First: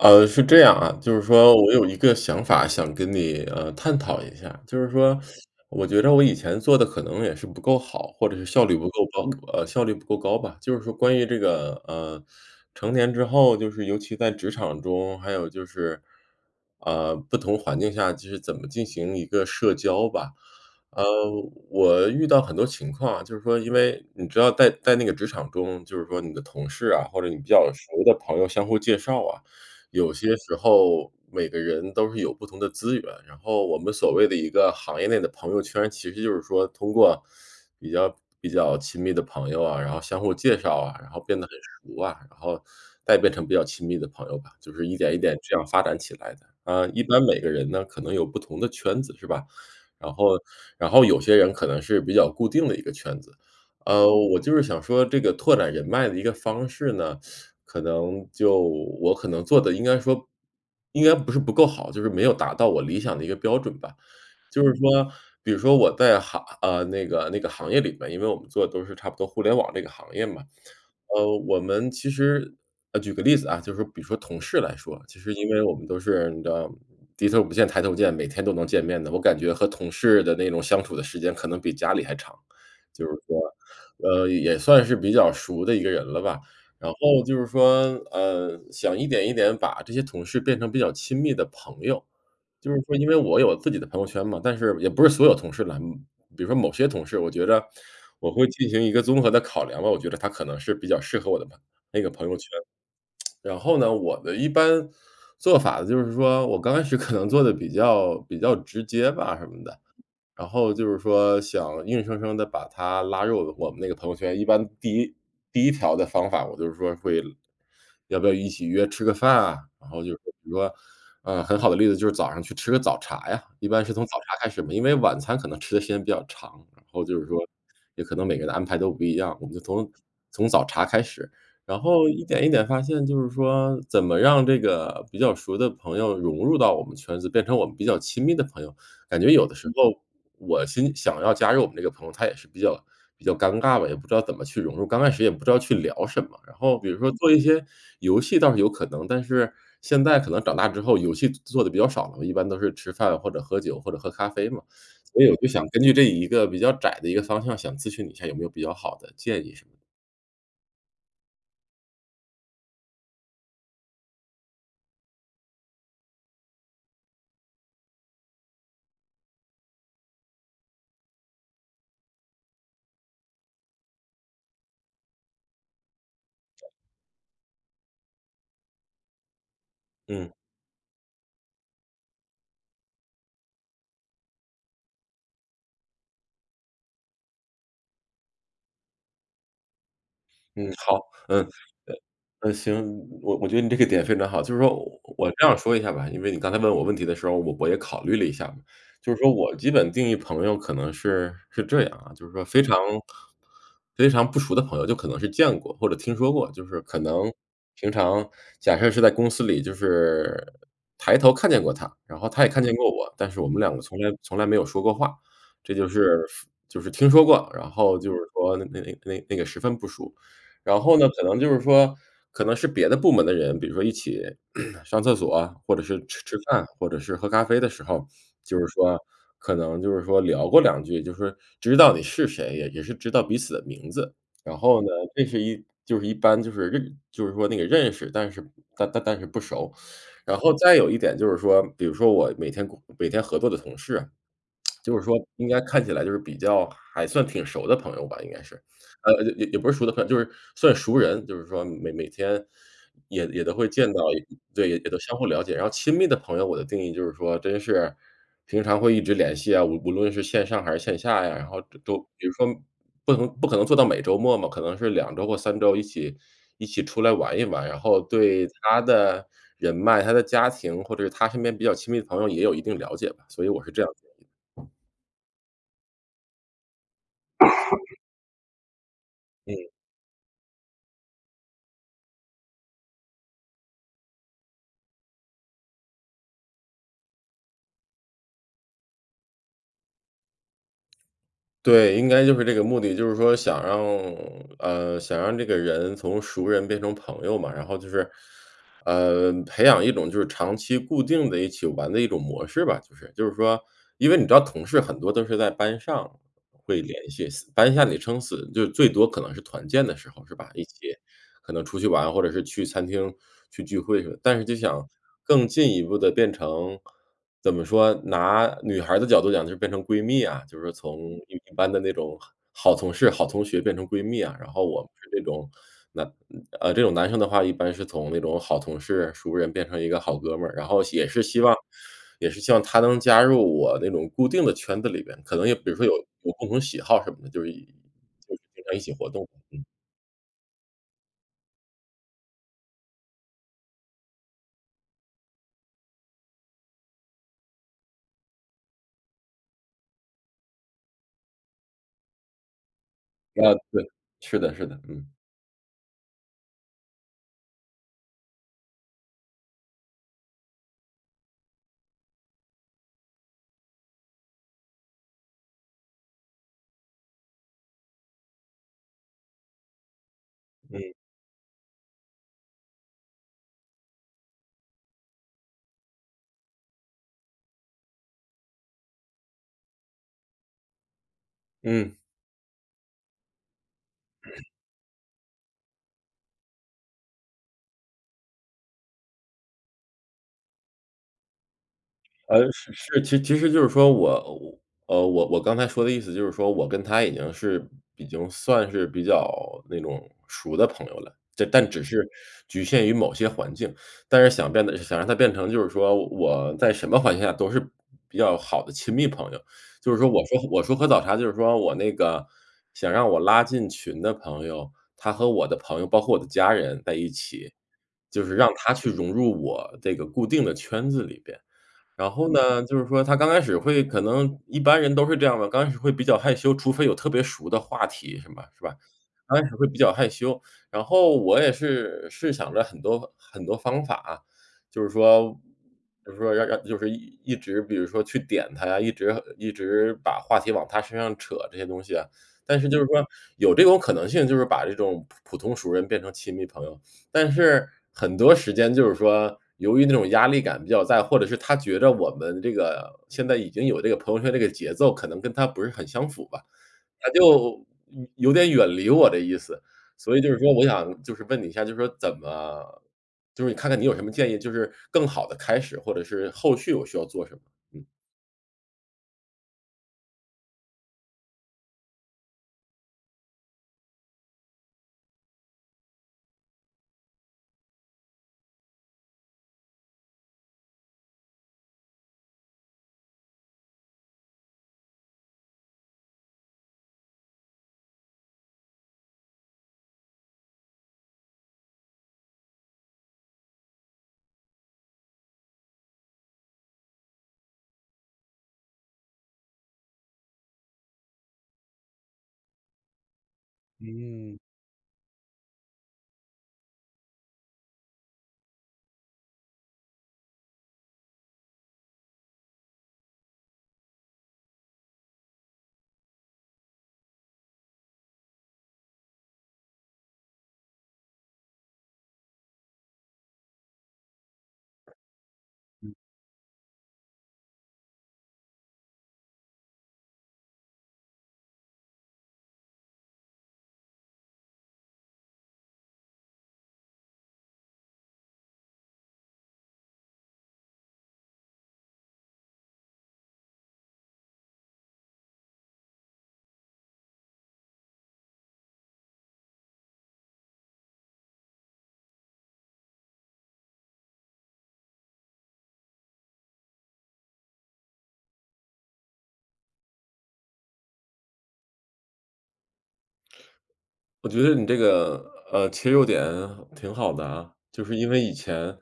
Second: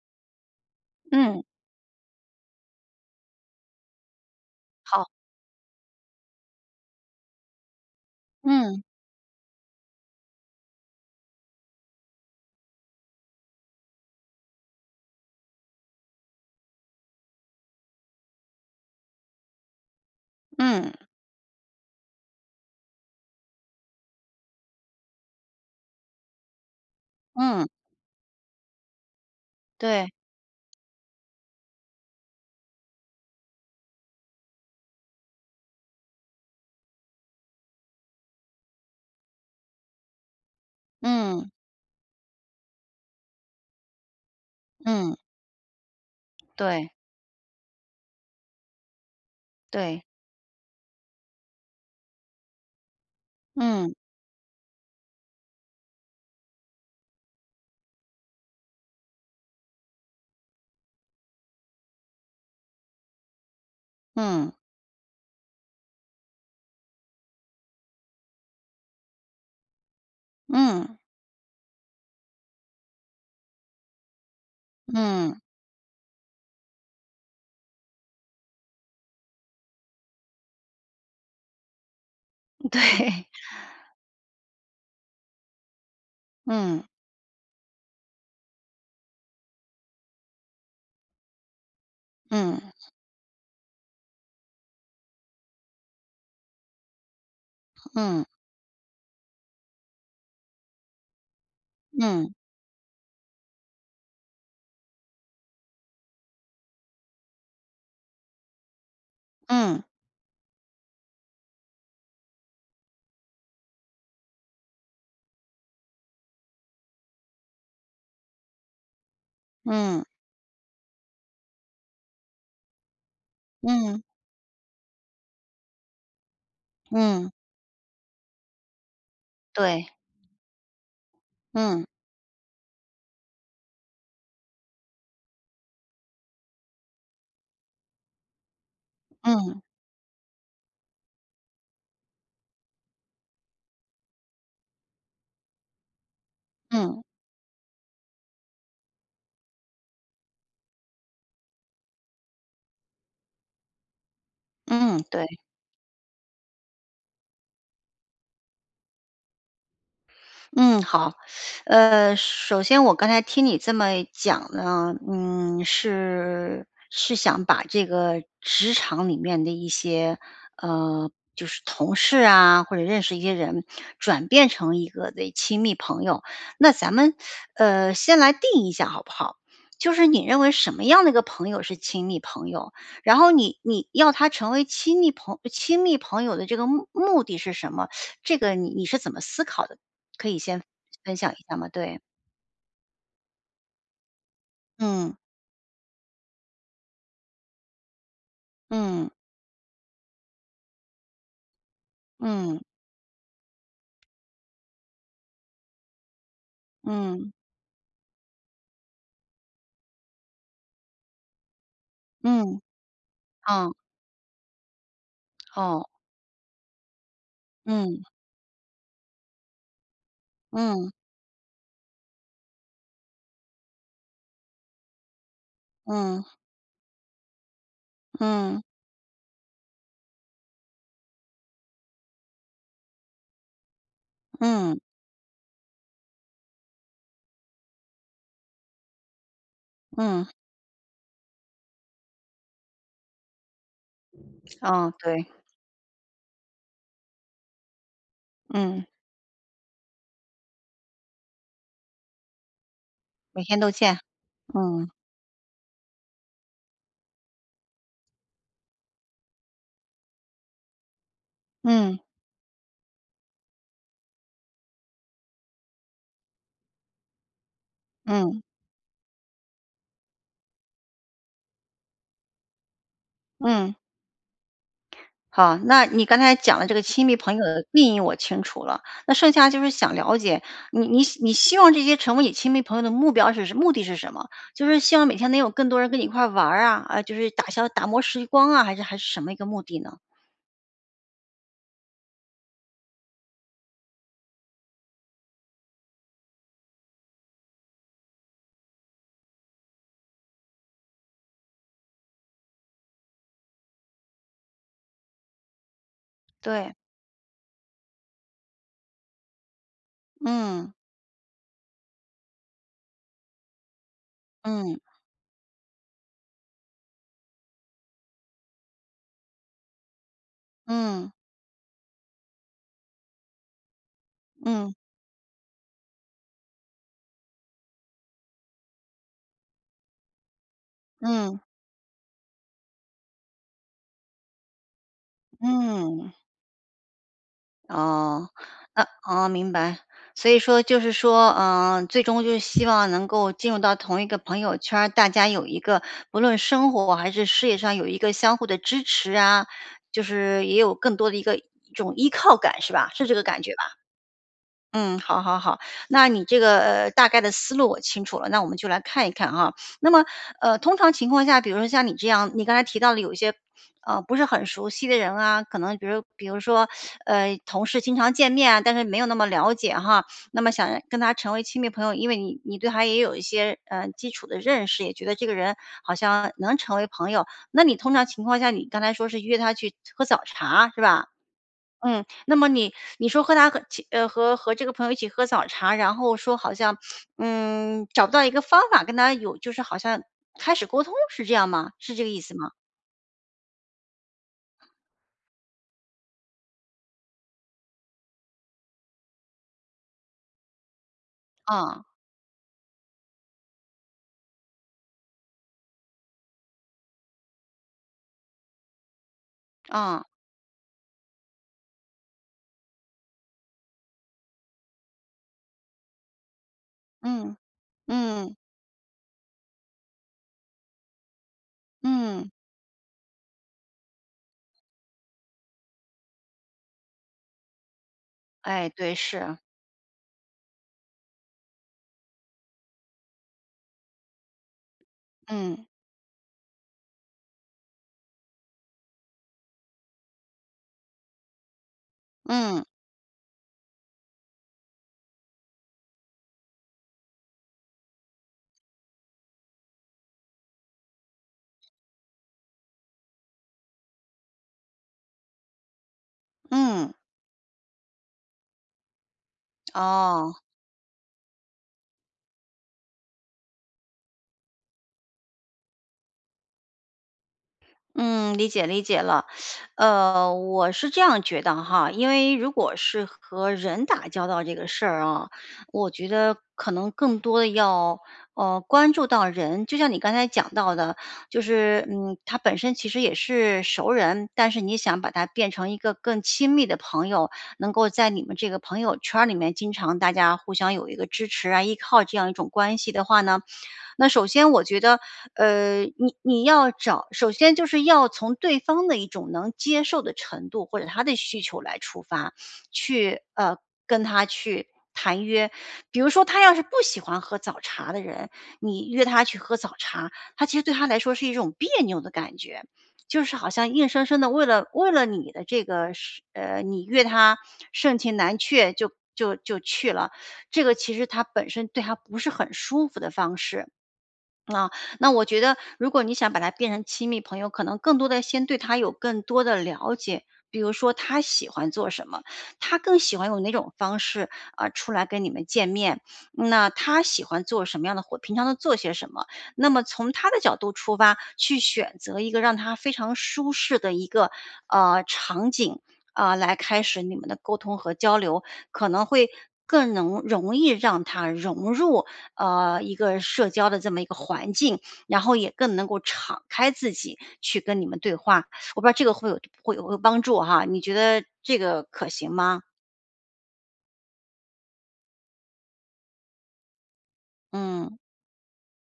呃，是这样啊，就是嗯。说我有一个想法想跟你，呃，探讨一下。就是好。说我觉着我以前做得可能也是不够好，或者是效率嗯。不够高呃，效率不够高吧，就是说关于这个，呃，成年之后，就是尤其在职场中，还有就是，呃，不同环境下就是怎么进行一个社交吧。嗯。呃，我遇到很多情况啊，就是说因为你知道在在那个职场中，就是说你的同事啊，或者你比嗯。较熟的朋友相互介绍啊，对。有些时候每个人都是有不同的资源，然后我们所谓的一个行业内的朋友圈，其实就是说通过比较比较亲密的朋友啊，然后相互介绍啊，然后变得嗯。很熟啊，然后再变成比较亲密的朋友吧，就是一点嗯。一点这样发展起来的。啊，对。一般每个人呢可能有不同的圈子是吧？对。然后然后有些人可能是比较固定的一个圈子。嗯。呃，我就是想说这个拓展人脉的一个方式呢，可能就我可能做得应该说应该不是不够好，就是没有达到我理想的一个标准吧。嗯。就是说比如说我在行啊，那个那个行业里面，因为我们做的都是差不多互联网这个行业嘛，嗯。呃，我们其实呃，举个例子啊，就是比如说同事来说，其实嗯。因为我们都是你知道低头不见抬头见，每天都能见面的，我感觉和同事的那种相处的时间可能比家里还长，就是对。说，呃，也算是比较熟的一个人了吧。嗯。然后就是说，呃，想一点一点把这些同事变成比较亲密的朋友，嗯。就是说因为我有自己的朋友圈嘛，但是也不是所有同事啦，比如说某些同事，我觉着嗯。我会进行一个综合的考量吧，我觉着他可能是比较适合我的朋那个朋嗯。友圈。然后呢，我的一般做法就是说，我刚开始可能做得比较比较直接吧什么的，嗯。然后就是说想硬生生地把他拉入我们那个朋友圈。一般第1第1条的方法，我就是说会要不要一起约吃个饭啊，然后嗯。就是比如说，呃，很好的例子，就是早上去吃个早茶呀，一般是嗯。从早茶开始嘛，因为晚餐可能吃的时间比较长，然后就是嗯。说也可能每个人的安排都不一样，我们就从对。从早茶开始。然嗯。后一点一点发现就是说，怎么让这个比较熟的朋友融入到我们圈子变成我们比较亲密的朋友，感觉有的嗯。时候我心想要加入我们这个朋友，他也是比较比较尴尬吧，也不知道怎么去融入，刚开始也不知道去聊什么。然后比如嗯。说做一些游戏倒是有可能，但是现在可能长大之后游戏做做得比较少了，一般都是吃饭或者喝酒，或者喝咖啡嘛。嗯，所对。以我就想根据这一个比较窄的一个方向，想咨询你一下有没有比较好的建议什么的？嗯，好。呃，首先我刚才听你这么讲呢，嗯，是是想把这个职场里面的一些，呃，就是同事啊，或者认识一些人转变成一个的亲密朋友。那咱们，呃，先来定义一下好不好？就是你嗯。认为什么样的一个朋友是亲密朋友？然后你你要他成为亲密朋亲密朋友的这个目目的是什么？这个你你是怎么思考的？可以先嗯，好分享一嗯嗯下吗？对。嗯，行。我我觉得你这个点非常好。就是说嗯。我这样说一下吧，因为你刚才问我问题的时候，我我也考虑了一下。嗯。就是说我基本定义朋友可能是是这样啊，就是说非嗯。常非常不熟的朋友，就可能是见过或者听说过，就是可嗯。能平常假设是在公司里就是抬头看见过他，然后他也嗯。看见过我，但是我们嗯。两个从来从来没有说过话，这哦。就是就是听说过，然后嗯。就是说那那那那个十分不熟。然嗯。后呢，可能就是说可能是别的部门的人，比如说一起 上厕所啊，或者是吃嗯。吃饭，或者是喝咖啡的时候，就嗯。是说可能就是说聊过两句，就是知道你是谁，也也是知道彼此的名字，然嗯。后呢，这是一就是一般就是认就是说那个认识，但是但但是不熟。嗯。然后再有一点就是说，比如说我每天每天合作的同事。哦，就是说对。应该看起来就是比较还算挺熟的朋友吧应该是，嗯。呃，也也不是熟的很就是算熟人，就是说每每天也每也都天会都见见，到对，也嗯。都相互了解。然后亲密的朋友我的定义就是说真是平常会一直联系啊，无无论是线上还是线下呀，然后都嗯。比如说不能不可能做到每周末嘛，可能是2周或3周一起一起出来玩一玩，然后嗯。对他的人脉，他的家庭或者他身边比较亲密的朋友也有一定了解吧，所以我是嗯。这样子的。好，那你刚才讲的这个亲密朋友的定 义我清楚了，那剩下就嗯。是想了解，你你你希望这些成为你亲密朋友的目标是目的是什么？就是希望每天能有更多人跟你一块玩啊，呃，就是打消打磨时光啊，还是还是什么一个目的呢？对，应该就是这个目的，就是说想让，呃，想让这个人从熟人变成朋友嘛，然后就是，呃，培养一种就是长期固定的一起玩的一种模式吧，就是就是说，因为你知道同事很多都是在班上对。会联系，班下你撑死就最多可能是团建的时候，是吧？一嗯。起可能出去玩，或者是去餐厅去聚会去，但是就嗯。想更进一步地变成，怎么说，拿女孩儿的角度讲就变成闺蜜啊，就是嗯。从嗯一般的那种好好同事、好同学变成闺蜜啊，然后嗯。我们是这种，呃，呃，这种男生的话，一般是从那种好同事熟人变成一个好哥们儿，然后也是嗯。希望也是希望他能加入我那种固定的圈子里面，可能也比如说有嗯。有共同喜好什么的，就是一哦，就经常一哦，起活哦，动。明嗯。白，所以说就是说，呃，最终就是希望能够进入到同一个朋友圈儿，大家有一个不论生活还是事业上有一个相互的支持啊，就是也有更多的一个一种依靠感，是吧？是这个感啊，觉吧。对，是的，是的，嗯，嗯。好好好，那你这个大概的思路我清楚了，那我们就来看一看啊。那么，呃，通常情况下，比如说像你这样，你刚才提到了有一些，呃，不是很熟悉的人啊，可能比如比如说，呃，同事经常见面啊，但是没有那么了解哈，那么想嗯。跟他成为亲密朋友，因为你你对他也有一些，呃，基础的认识，也觉得这个人好像能成为朋友，那你通常情况下，你刚才说是约他去喝早茶，是吧？嗯。嗯，那么你你说和他和其呃，和 和这个朋友一起喝早茶，然后说好像，嗯，找不到一个方法跟他有就是好像开始沟通，是这样吗？是这个意思呃，吗？是是其其实就是说我，呃，我我刚才说的意思就是说，我跟他已经是已经算是比较那种熟的朋友了，就但只嗯。是局限于某些环境，但是想变得想让他变成就是说我在什么环境下都是比较好的亲密朋友，就是嗯。说我说我说喝早茶，就是说我那个想让我拉进群的朋友，他和我的朋友，包括我的家人在一嗯，起，就是嗯。让他去融入我这个固定的圈子里边。然后嗯。呢，就是说他刚开始会可能一般人都是这样的，刚开始会比较害羞，除非有特别熟的话题是吧是哎，吧？对，是。刚开始会比较害羞，然后我也是试想了很多很多方法，就是说嗯。就是说要要就是一直比如说去点他呀，一直一直把话题往他身上扯这些东西啊，但嗯。是就是说有这种可能性，就是把这种普普通熟人变成亲密朋友，但是很多时间就是说由于那种压力感比较大，或者是他觉得我们这个现在已经有这个朋友圈这个节奏，可能跟他不是很相符吧，嗯。他就有点远离我的意思。所以就哦。是说我想就是问你一下，就说怎么就是你看看你有什么建议，就是更好地开始，或者是后续我需要做什么，嗯。嗯，理解，理解了。呃，我是这样觉得哈，因为如果是和人打交道这个事啊，我觉得可能更多的要，呃，关注到人，就像你刚才讲到的，就是，嗯，他本身其实也是熟人，但是你想把他变成一个更亲密的朋友，能够在你们这个朋友圈儿里面经常大家互相有一个支持啊、依靠这样一种关系的话呢。那首先我觉得，呃，你你要找首先就是要从对方的一种能接受的程度，或者他的需求来出发，去呃，跟他嗯。去谈约，比如说他要是不喜欢喝早茶的人，你约他去喝早茶，他其实对他来说是一种别扭的感觉，就是好像硬生生地为了为了你的这个，是呃，你约他，盛情难却就就就去了。这个其实他本身对他不是很舒服的方式。呃，那我觉得如嗯。果你想把他变成亲密朋友，可能更多的先对他有更多的了解，比如说他喜欢做什么，他更喜欢用哪种方式，啊，出来跟你们见面，那他喜欢做什么样的活，平常都做些什么，那么从他的角度出发，去选择一个让他非常舒适的一个，呃，场景，啊，来开始你们的沟通和交流，可能会更能容易让他融入，呃，一个社交的这么一个环境，然后也更能够敞开自己去跟你们对话。我不知道这个会有会有会帮助哈，你觉得这个可行吗？我觉得你这个，呃，切入点挺好的啊。就是嗯。因为以前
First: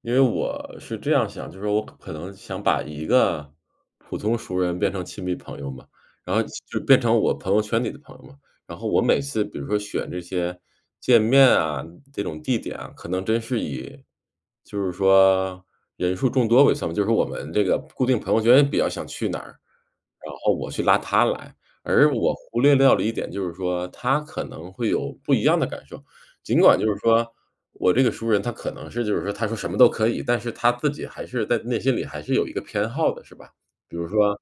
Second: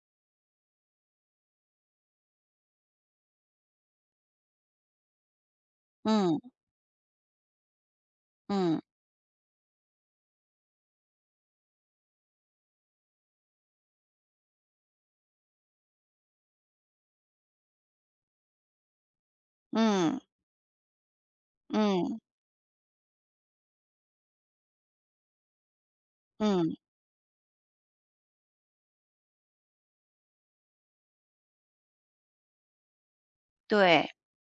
因为我是这样想，就是说我可能想把一个普通熟人变成亲密朋友嘛。然嗯。后就就变成我朋友圈里的朋友嘛。然嗯。后我每次比如说选这些见面啊，这种地点啊，可能真是以就是说人数众多为算嘛。就是我们这个固定朋友圈比较想去哪儿，嗯。然后我去拉他来。而嗯。我忽略掉了一点就是说他可能会有不一样的感受。尽嗯。管就是说我这个熟人他可能是就是说他说什么都可以，但是他自己还是在内心里还是有一个偏好的，是吧。比如对。说，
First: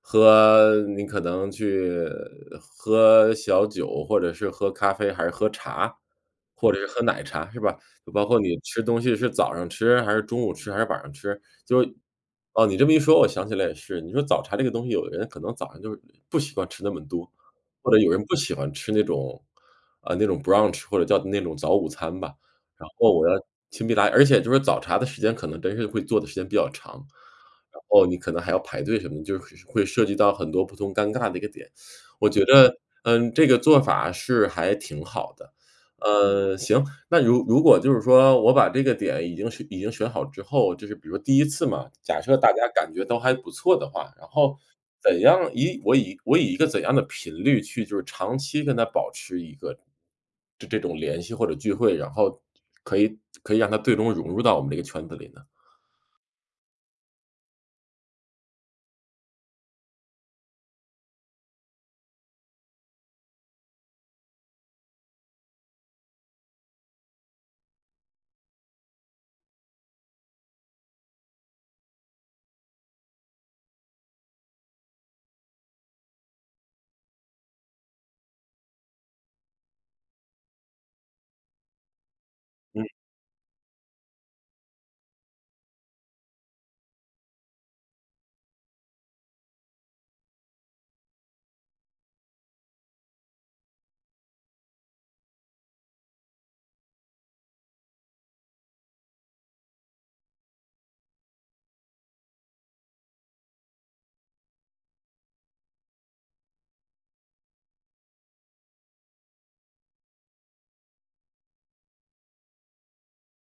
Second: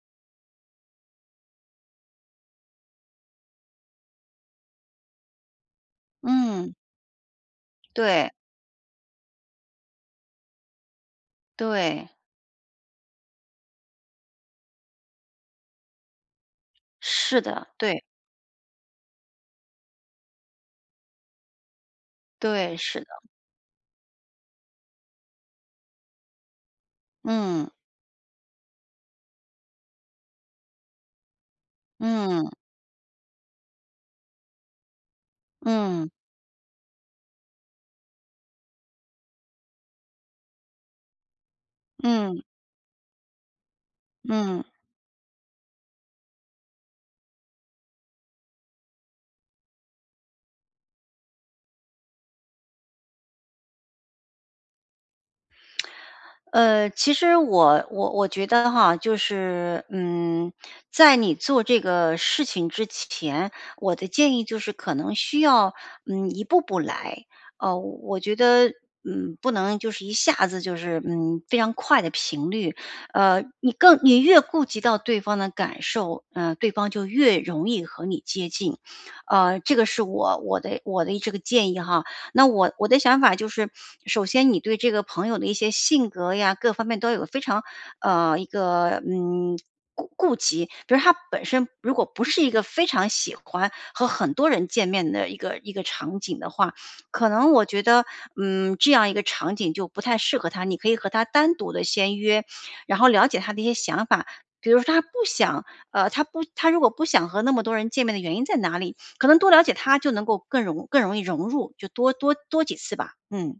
喝你可能去喝小酒，或者是喝咖啡还是喝茶，或嗯。者是喝奶茶是吧。包对。括你吃东西是早上吃还是中午吃还是晚上吃，就对，哦，你这么一说我想起来也是，你说早茶这个东西有的人可能早上就不喜欢吃那么多，是的，或者对。有人不喜欢吃那种呃，那种 brunch 或者叫那种早午餐吧。对，然是的。后我要。而且就是早茶的时间可能真是会坐的时间比较长，嗯。然后你可能还要排队什么的，就是会涉及到很多不同尴尬的一个点。我觉嗯。得，嗯，这个做法是还挺好的。嗯。嗯，行，那如如果就是说我把这个点已经是已经选好之后，就是比如第1次嘛，假设嗯。大家感觉都还不错的话，然后嗯。怎样以我以我以一个怎样的频率去，就是长期跟他保持一个这这种联系或者聚会，然后可以可以让他最终融入到我们这个圈子里呢。呃，其实我我我觉得哈，就是，嗯，在你做这个事情之前，我的建议就是可能需要，嗯，一步步来。啊，我觉得，嗯，不能就是一下子就是，嗯，非常快地频率。呃你更你越顾及到对方的感受，嗯，对方就越容易和你接近。啊，这个是我我的我的这个建议哈。那我我嗯。的想法就是首先你对这个朋友的一些性格呀，各方面都有非常，呃，一个，嗯，顾顾及。比如他本身如果不是一个非常喜欢和很多人见面的一个一个场景的话，可能我觉得，嗯，这样一个场景就不太适合他，你可以和他单独地先约，然后了解他的一些想法，比如他不想，呃，他不他如果不想和那么多人见面的原因在哪里，可能多了解他就能够更容易更容易融入，就多多多几次吧。嗯。